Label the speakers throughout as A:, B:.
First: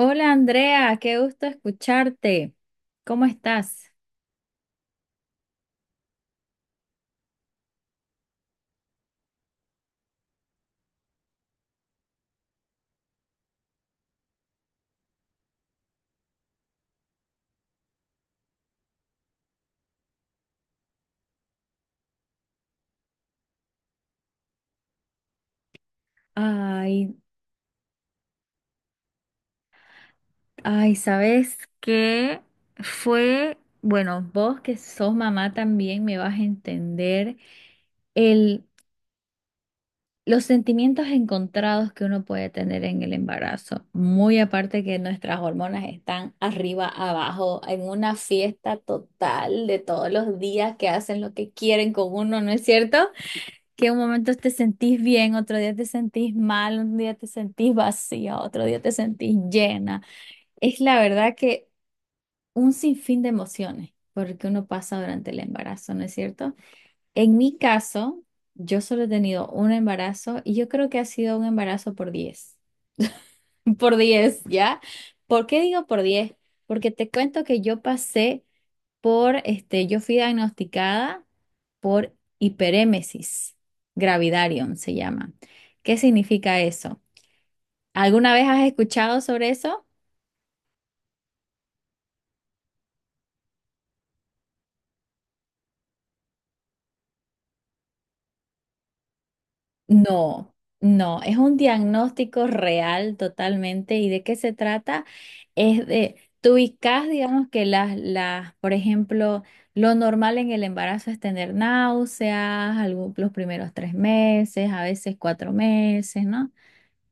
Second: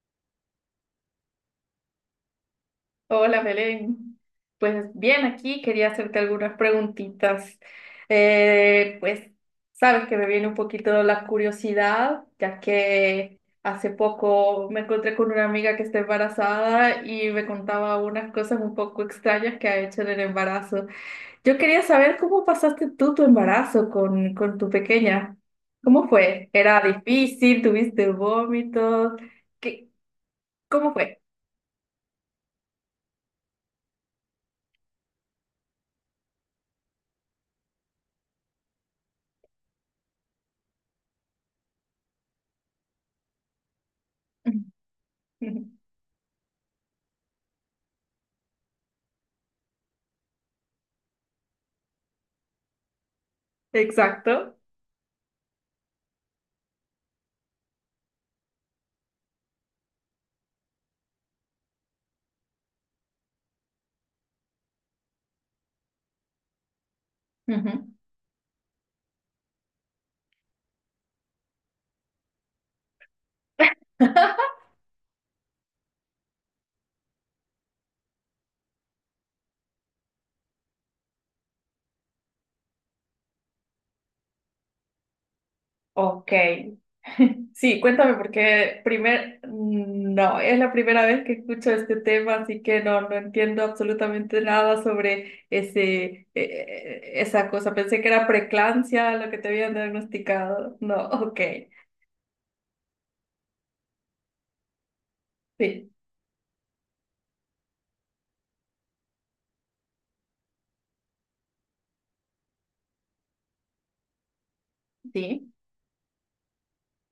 A: Hola Andrea, qué gusto escucharte. ¿Cómo
B: Hola,
A: estás?
B: Belén. Pues bien, aquí quería hacerte algunas preguntitas. Pues sabes que me viene un poquito la curiosidad, ya que hace poco me encontré con una amiga que está embarazada y me contaba unas cosas un poco extrañas que ha hecho en el embarazo. Yo quería saber cómo pasaste tú tu embarazo con tu pequeña. ¿Cómo fue? ¿Era
A: Ay,
B: difícil? ¿Tuviste vómitos? ¿Qué? ¿Cómo
A: ay,
B: fue?
A: ¿sabes qué? Fue, bueno, vos que sos mamá también me vas a entender el, los sentimientos encontrados que uno puede tener en el embarazo. Muy aparte que nuestras hormonas están arriba, abajo, en una fiesta total de todos los días que hacen lo que quieren con uno, ¿no es cierto? Que un momento te
B: Exacto.
A: sentís bien, otro día te sentís mal, un día te sentís vacía, otro día te sentís llena. Es la verdad que un sinfín de emociones, porque uno pasa durante el embarazo, ¿no es cierto? En mi
B: Ujú.
A: caso, yo solo he tenido un embarazo y yo creo que ha sido un embarazo por 10, por 10, ¿ya? ¿Por qué digo por 10? Porque te cuento que yo pasé yo fui diagnosticada por hiperémesis gravidarium, se llama. ¿Qué
B: Ok.
A: significa eso?
B: Sí, cuéntame
A: ¿Alguna vez has
B: porque
A: escuchado sobre eso?
B: no, es la primera vez que escucho este tema, así que no, no entiendo absolutamente nada sobre esa cosa. Pensé que era preeclampsia lo que te habían
A: No,
B: diagnosticado. No,
A: no, es
B: ok.
A: un diagnóstico real totalmente. ¿Y de qué se trata? Es
B: Sí,
A: de, tú ubicas, digamos que por ejemplo, lo normal en el embarazo es tener náuseas, los primeros 3 meses, a veces cuatro
B: sí,
A: meses, ¿no?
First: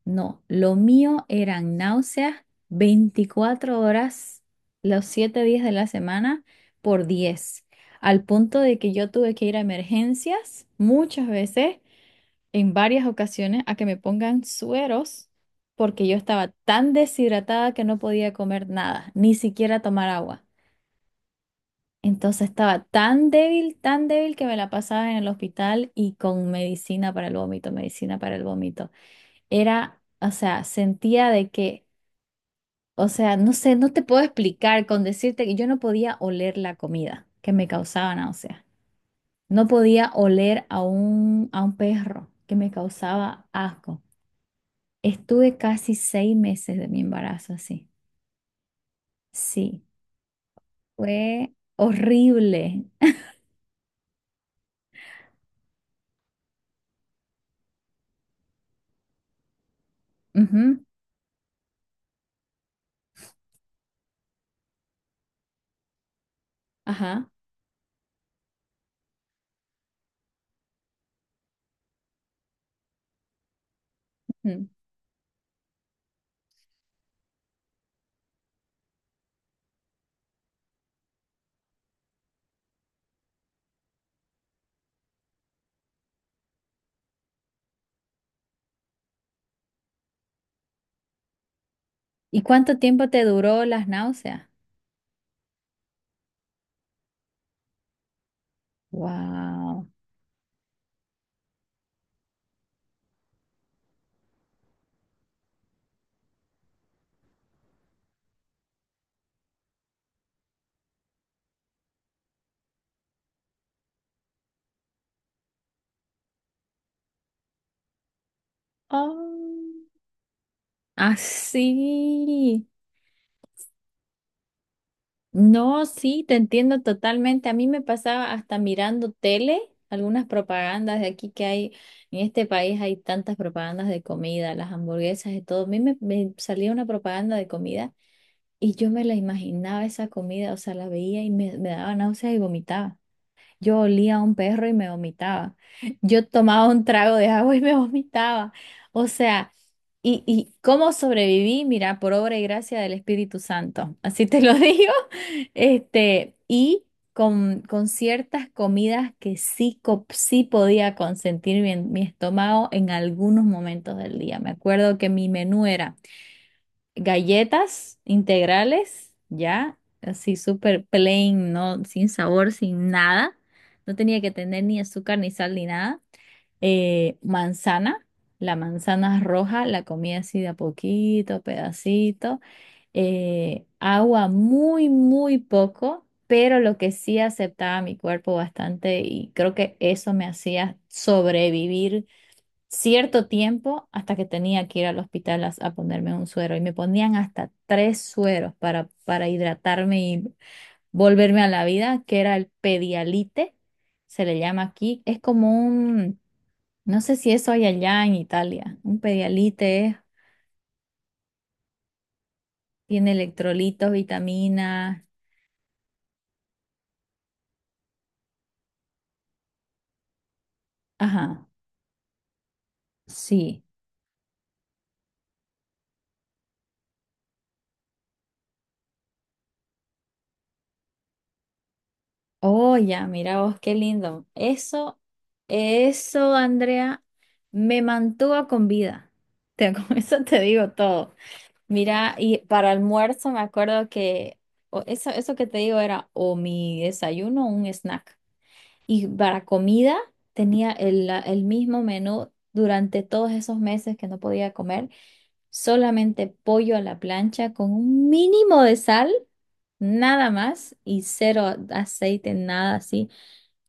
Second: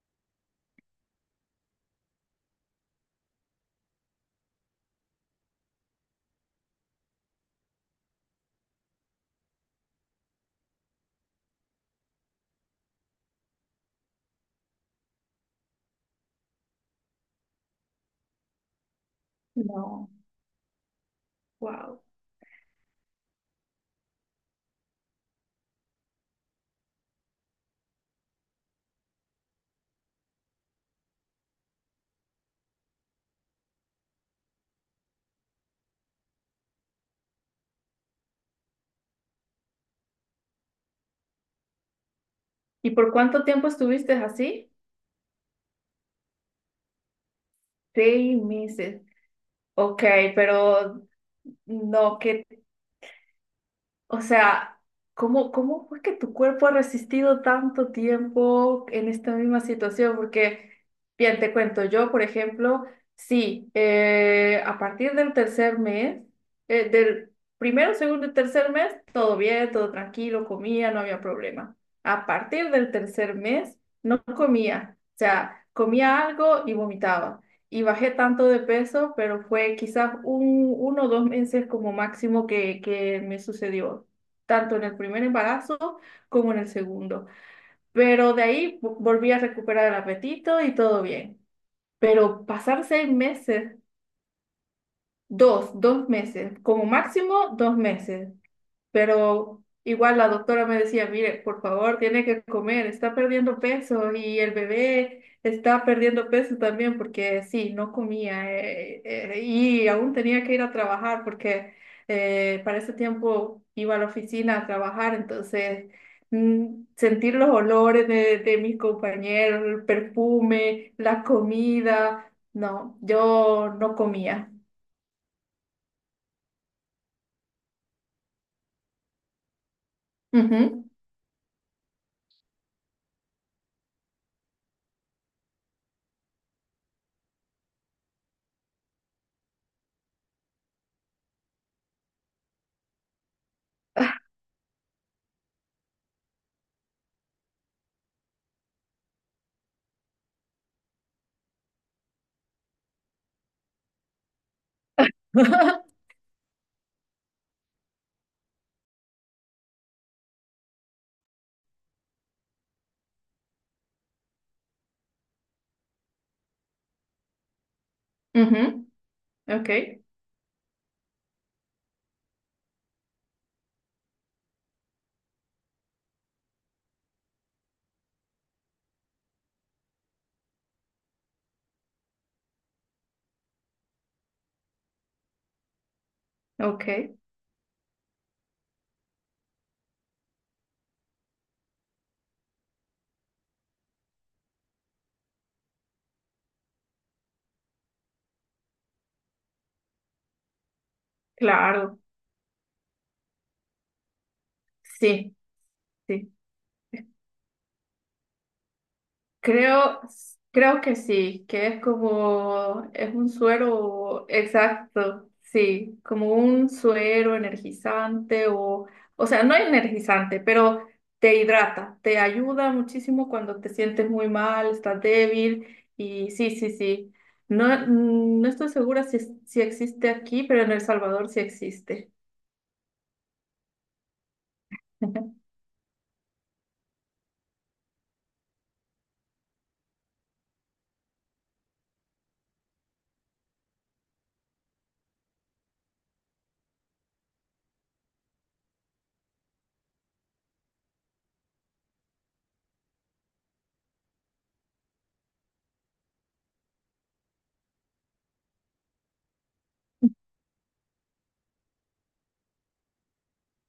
A: No, lo mío eran náuseas 24 horas, los 7 días de la semana por 10, al punto de que yo tuve que ir a emergencias muchas veces, en varias ocasiones, a que me pongan sueros porque yo estaba tan deshidratada que no podía comer nada, ni siquiera tomar
B: no,
A: agua.
B: wow.
A: Entonces estaba tan débil que me la pasaba en el hospital y con medicina para el vómito, medicina para el vómito. Era, o sea, sentía de que. O sea, no sé, no te puedo explicar, con decirte que yo no podía oler la comida que me causaba náusea. No podía oler a un perro que me
B: ¿Y por cuánto
A: causaba
B: tiempo
A: asco.
B: estuviste así?
A: Estuve casi 6 meses de mi embarazo así.
B: 6 meses.
A: Sí,
B: Ok, pero
A: fue
B: no, ¿qué
A: horrible.
B: o sea, ¿cómo, cómo fue que tu cuerpo ha resistido tanto tiempo en esta misma situación? Porque,
A: Ujú.
B: bien, te cuento, yo, por ejemplo, sí, a partir del tercer mes,
A: Ajá.
B: del primero, segundo y tercer mes, todo bien, todo tranquilo, comía, no había problema. A partir del tercer mes, no
A: Ujú.
B: comía. O sea, comía algo y vomitaba y bajé tanto de peso, pero fue quizás 1 o 2 meses como máximo que me sucedió, tanto en el primer embarazo como en el segundo. Pero de ahí volví a recuperar el apetito y todo bien.
A: ¿Y
B: Pero
A: cuánto
B: pasar
A: tiempo
B: seis
A: te duró
B: meses,
A: las náuseas?
B: dos meses, como máximo 2 meses. Pero
A: Wow.
B: igual la doctora me decía, mire, por favor, tiene que comer, está perdiendo peso y el bebé está perdiendo peso también porque sí, no comía y aún tenía que ir a trabajar porque para ese tiempo iba a la oficina a trabajar, entonces sentir los olores de mis compañeros,
A: Oh,
B: el perfume, la comida,
A: así.
B: no, yo no comía.
A: No, sí, te entiendo totalmente. A mí me pasaba hasta mirando tele, algunas
B: Ujú.
A: propagandas de aquí que hay, en este país hay tantas propagandas de comida, las hamburguesas y todo. A mí me salía una propaganda de comida y yo me la imaginaba esa comida, o sea, la veía y me daba náuseas y vomitaba. Yo olía a un perro y me vomitaba. Yo tomaba un trago de agua y me vomitaba. O sea, y cómo sobreviví, mira, por obra y gracia del Espíritu Santo. Así te lo digo. Y con ciertas comidas que sí, sí podía consentir mi estómago en algunos momentos del día. Me acuerdo que mi menú era galletas
B: Ujú,
A: integrales,
B: ok,
A: ya, así súper plain, no, sin sabor, sin nada. No tenía que tener ni azúcar, ni sal, ni nada. Manzana, la manzana roja, la comí así de a poquito, pedacito. Agua muy, muy poco, pero lo que
B: ok.
A: sí aceptaba mi cuerpo bastante y creo que eso me hacía sobrevivir cierto tiempo hasta que tenía que ir al hospital a ponerme un suero y me ponían hasta tres sueros para hidratarme y volverme a la
B: Claro,
A: vida, que era el pedialite, se le llama aquí, es
B: sí,
A: como un,
B: sí.
A: no sé si eso hay allá en Italia, un pedialite
B: Creo, creo que sí, que es como,
A: tiene
B: es un
A: electrolitos,
B: suero,
A: vitaminas,
B: exacto, sí, como un suero energizante o sea, no energizante, pero te
A: ajá,
B: hidrata, te ayuda muchísimo cuando
A: sí.
B: te sientes muy mal, estás débil y sí, sí, sí. No, no estoy segura si existe aquí, pero en El Salvador sí existe.
A: Oh, ya, mira vos, qué lindo. Eso, eso, Andrea, me mantuvo con vida. Con eso te digo todo. Mira, y para almuerzo me acuerdo que o eso que te digo era o mi desayuno o un snack. Y para comida tenía el, el mismo menú durante todos esos meses que no podía comer, solamente pollo a la plancha con un mínimo de sal, nada más, y cero aceite, nada así,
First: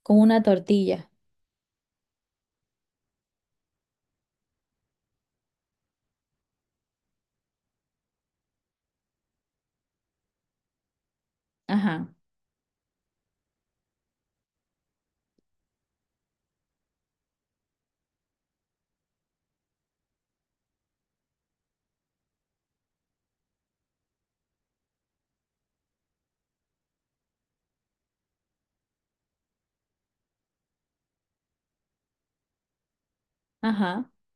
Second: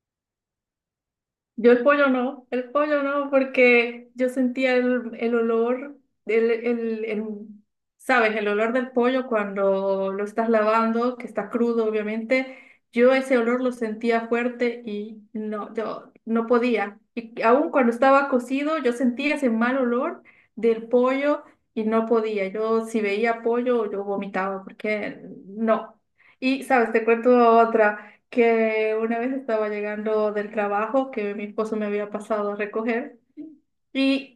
A: con una tortilla.
B: Yo el pollo no, porque yo sentía el olor, el, el, el- ¿sabes? El olor del pollo cuando lo estás lavando, que está crudo,
A: Ajá,
B: obviamente. Yo ese olor lo sentía fuerte y no, yo no podía. Y aún cuando estaba cocido, yo sentía ese mal olor del pollo y no podía. Yo si veía pollo, yo vomitaba, porque no. Y, ¿sabes? Te cuento otra que una vez estaba llegando del trabajo que mi esposo me había pasado a recoger
A: ajá.
B: y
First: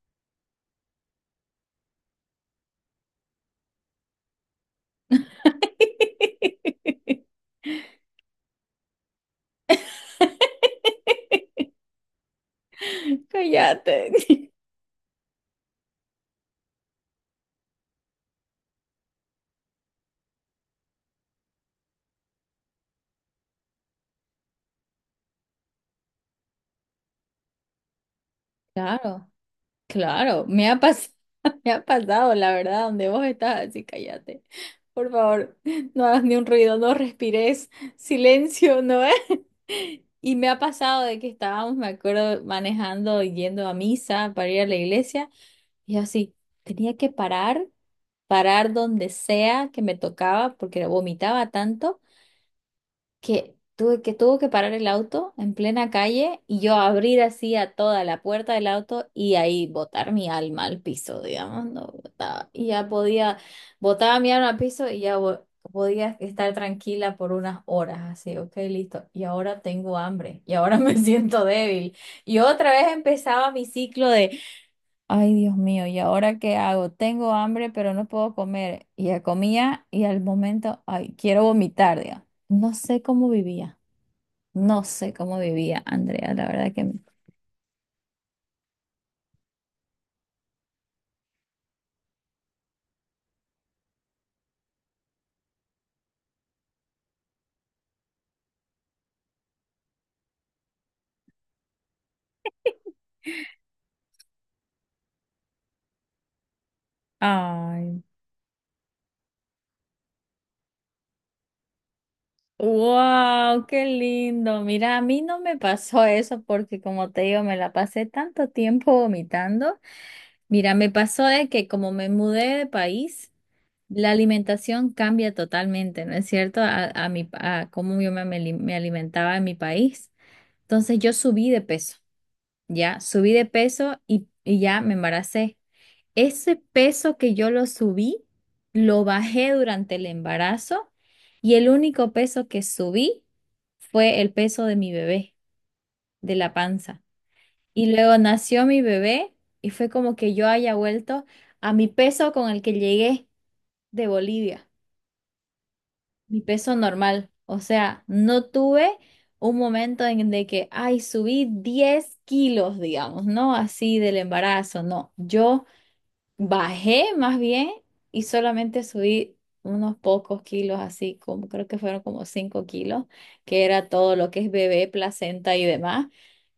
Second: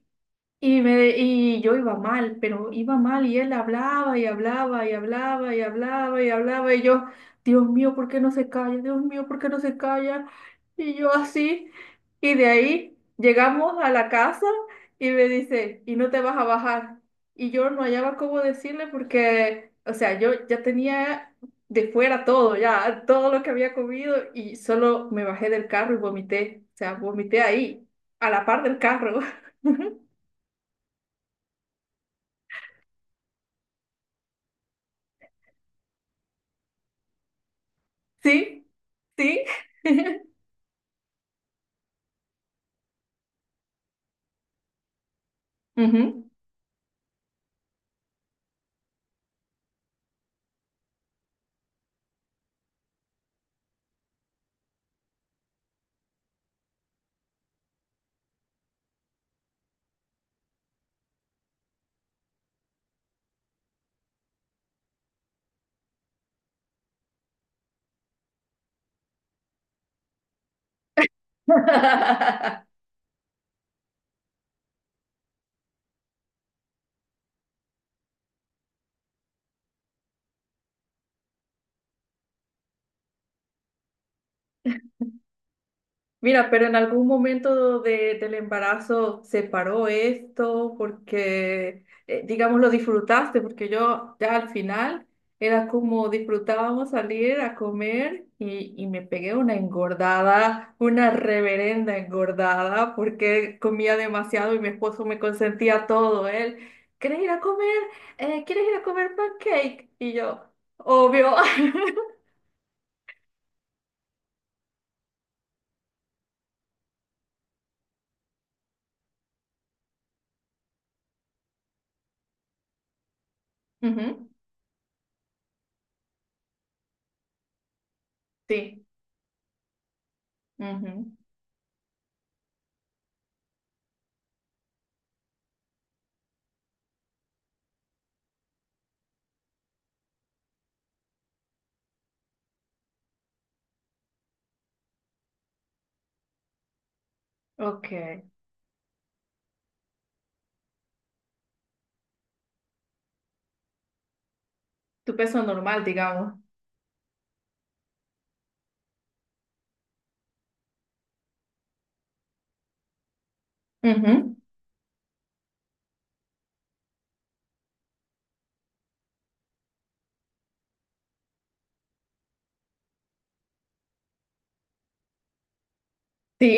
B: y yo iba mal, pero iba mal y él hablaba y hablaba y hablaba y hablaba y hablaba y yo, Dios mío, ¿por qué no se calla? Dios mío, ¿por qué no se calla? Y yo así, y de ahí llegamos a la
A: Cállate.
B: casa y me dice, ¿y no te vas a bajar? Y yo no hallaba cómo decirle porque, o sea, yo ya tenía de fuera todo, ya todo lo que había comido y solo me bajé del carro y vomité, o sea, vomité ahí, a la par del carro.
A: Claro. Claro, me ha pasado, me ha pasado, la verdad, donde vos estás, así cállate. Por favor, no hagas ni un ruido, no respires,
B: Sí,
A: silencio, ¿no es?
B: sí.
A: Y me ha pasado de que estábamos, me acuerdo, manejando, y yendo a misa para ir a la iglesia, y yo
B: Ujú.
A: así, tenía que parar, parar donde sea que me tocaba, porque vomitaba tanto que tuve que tuvo que parar el auto en plena calle y yo abrir así a toda la puerta del auto y ahí botar mi alma al piso, digamos, no botaba. Y ya podía, botaba mi alma al piso y ya podía estar tranquila por unas horas, así, ok, listo. Y ahora tengo hambre y ahora me siento débil. Y otra vez empezaba mi ciclo. Ay, Dios mío, ¿y ahora qué hago? Tengo hambre, pero no puedo comer. Y ya comía y al momento, ay, quiero vomitar, digamos. No sé cómo vivía, no sé cómo vivía, Andrea, la
B: Mira, pero
A: verdad
B: en
A: que.
B: algún momento del embarazo se paró esto porque, digamos, lo disfrutaste, porque yo ya al final era como disfrutábamos salir a comer y me pegué una engordada, una reverenda engordada, porque comía demasiado y mi esposo me consentía todo. Él, ¿quieres ir a comer?
A: Ay,
B: ¿Quieres ir a comer pancake? Y yo, obvio.
A: wow, qué lindo. Mira, a mí no me pasó eso porque como te digo, me la pasé tanto tiempo vomitando. Mira, me pasó de que como me mudé de país, la
B: Ujú,
A: alimentación cambia totalmente, ¿no es cierto? A mi, a cómo yo me
B: sí.
A: alimentaba en mi país. Entonces
B: Ujú,
A: yo subí de peso, ya, subí de peso y ya me embaracé. Ese peso que yo lo subí, lo bajé durante el embarazo y el único peso que subí fue el peso de mi bebé, de la panza. Y
B: ok.
A: luego nació mi bebé y fue como que yo haya vuelto a mi peso con el que llegué de Bolivia.
B: Tu peso normal, digamos.
A: Mi peso normal. O sea, no tuve un momento en de que, ay, subí 10 kilos, digamos, no así del
B: Ujú,
A: embarazo, no. Yo bajé más bien y solamente subí unos pocos kilos, así como creo que fueron como 5 kilos, que era todo lo que es bebé, placenta y demás.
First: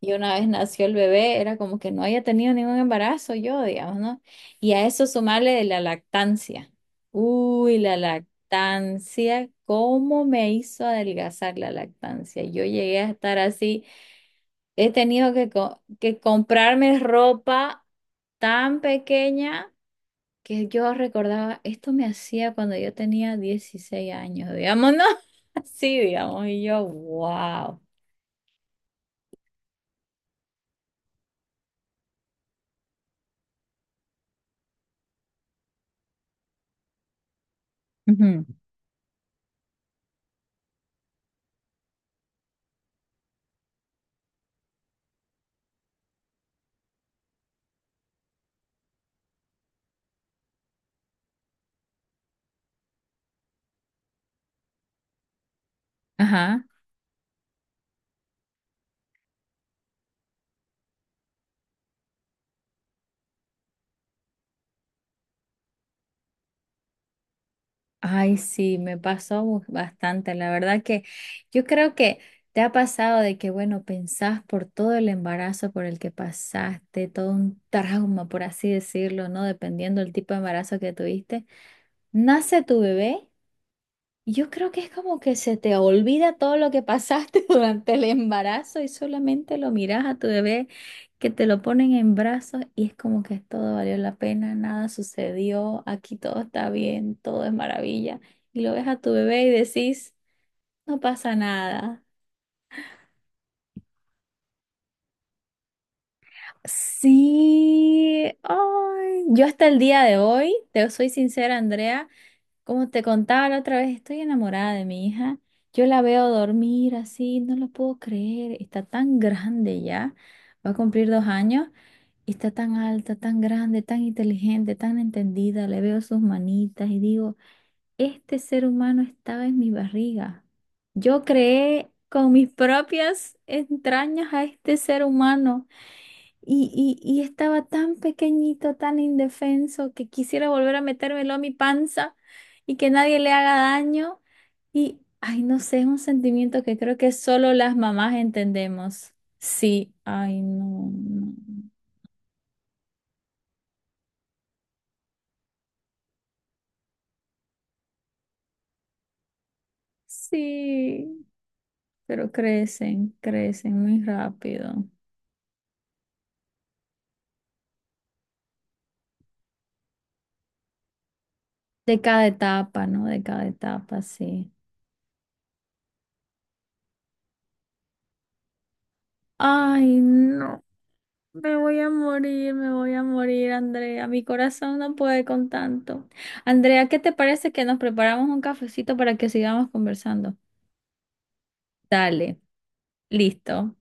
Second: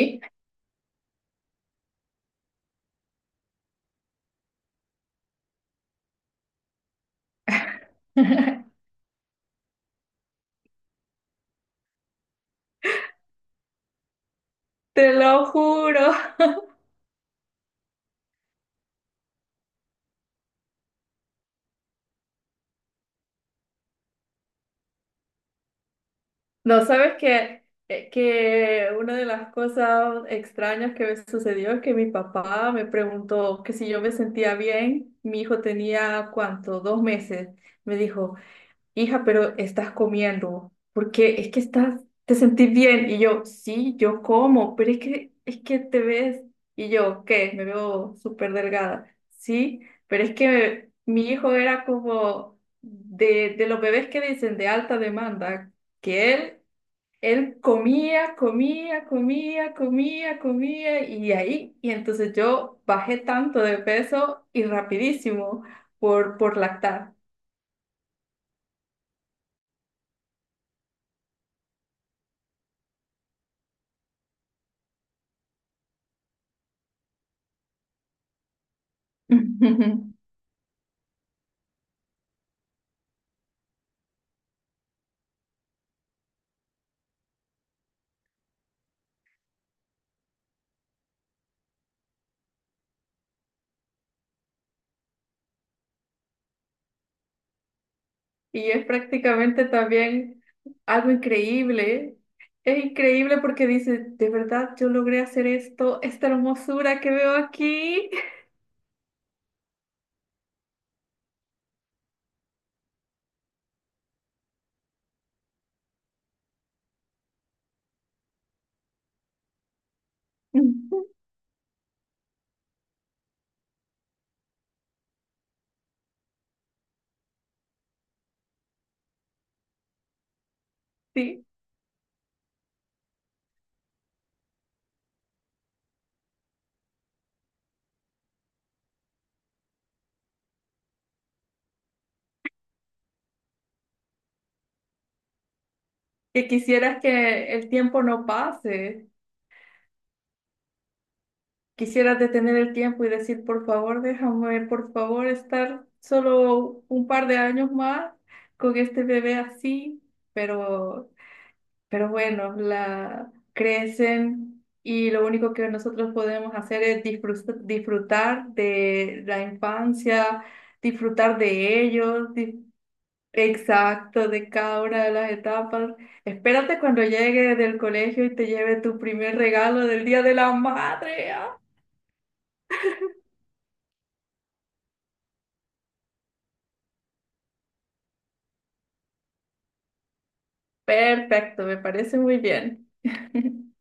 A: Y una vez nació el bebé, era como que no haya tenido ningún embarazo yo, digamos, ¿no? Y a eso sumarle de la lactancia. Uy, la lactancia, ¿cómo me hizo adelgazar la lactancia? Yo llegué a estar así, he
B: Te
A: tenido
B: lo
A: que,
B: juro.
A: que comprarme ropa tan pequeña que yo recordaba, esto me hacía cuando yo tenía 16 años, digamos, ¿no? Así, digamos, y
B: No,
A: yo,
B: sabes que,
A: wow.
B: eh, que una de las cosas extrañas que me sucedió es que mi papá me preguntó que si yo me sentía bien. Mi hijo tenía, ¿cuánto? 2 meses. Me dijo,
A: Ujú.
B: hija, pero estás comiendo, porque es que estás, te sentís bien. Y yo, sí, yo como, pero es que te ves. Y yo, ¿qué? Me veo súper delgada. Sí, pero es que mi hijo era como de los bebés que dicen de alta demanda, que él,
A: Ajá.
B: él comía, comía, comía, comía, comía, y ahí, y entonces yo bajé tanto de peso y rapidísimo por lactar.
A: Ay, sí, me pasó bastante. La verdad que yo creo que te ha pasado de que, bueno, pensás por todo el embarazo por el que pasaste, todo un trauma, por así decirlo, ¿no? Dependiendo del tipo de embarazo que tuviste. Nace tu bebé. Yo creo que es como que se te olvida todo lo que pasaste durante el embarazo y solamente lo miras a tu bebé que te lo ponen en brazos y es como que todo valió la pena, nada sucedió, aquí todo está bien, todo es maravilla. Y
B: Y
A: lo
B: es
A: ves a tu bebé y
B: prácticamente
A: decís,
B: también
A: no
B: algo
A: pasa nada.
B: increíble. Es increíble porque dice, de verdad yo logré hacer esto, esta hermosura que veo aquí.
A: Sí, ay, yo hasta el día de hoy, te soy sincera, Andrea. Como te contaba la otra vez, estoy enamorada de mi hija. Yo la veo dormir así, no lo puedo creer. Está tan grande ya, va a cumplir 2 años y está tan alta, tan grande, tan inteligente, tan entendida. Le veo sus manitas y digo, este ser humano estaba en mi barriga. Yo
B: Sí,
A: creé con mis propias entrañas a este ser humano. Y, y estaba tan pequeñito, tan indefenso, que quisiera volver a metérmelo a mi panza y que nadie le haga daño. Y, ay, no sé, es un
B: que
A: sentimiento que creo
B: quisieras
A: que solo
B: que el
A: las
B: tiempo
A: mamás
B: no pase.
A: entendemos. Sí, ay, no, no.
B: Quisieras detener el tiempo y decir, por favor, déjame, por favor, estar solo un par de años más con este bebé así. Pero
A: Sí,
B: Pero
A: pero
B: bueno,
A: crecen,
B: la
A: crecen muy
B: crecen
A: rápido.
B: y lo único que nosotros podemos hacer es disfrutar de la infancia, disfrutar de
A: De cada
B: ellos,
A: etapa, ¿no? De cada etapa,
B: exacto, de
A: sí.
B: cada una de las etapas. Espérate cuando llegue del colegio y te lleve tu primer regalo
A: Ay,
B: del Día de la
A: no.
B: Madre.
A: Me
B: ¡Ah!
A: voy a morir, me voy a morir, Andrea. Mi corazón no puede con tanto. Andrea, ¿qué te parece que nos preparamos un cafecito para que sigamos conversando?
B: Perfecto, me parece muy
A: Dale,
B: bien.
A: listo.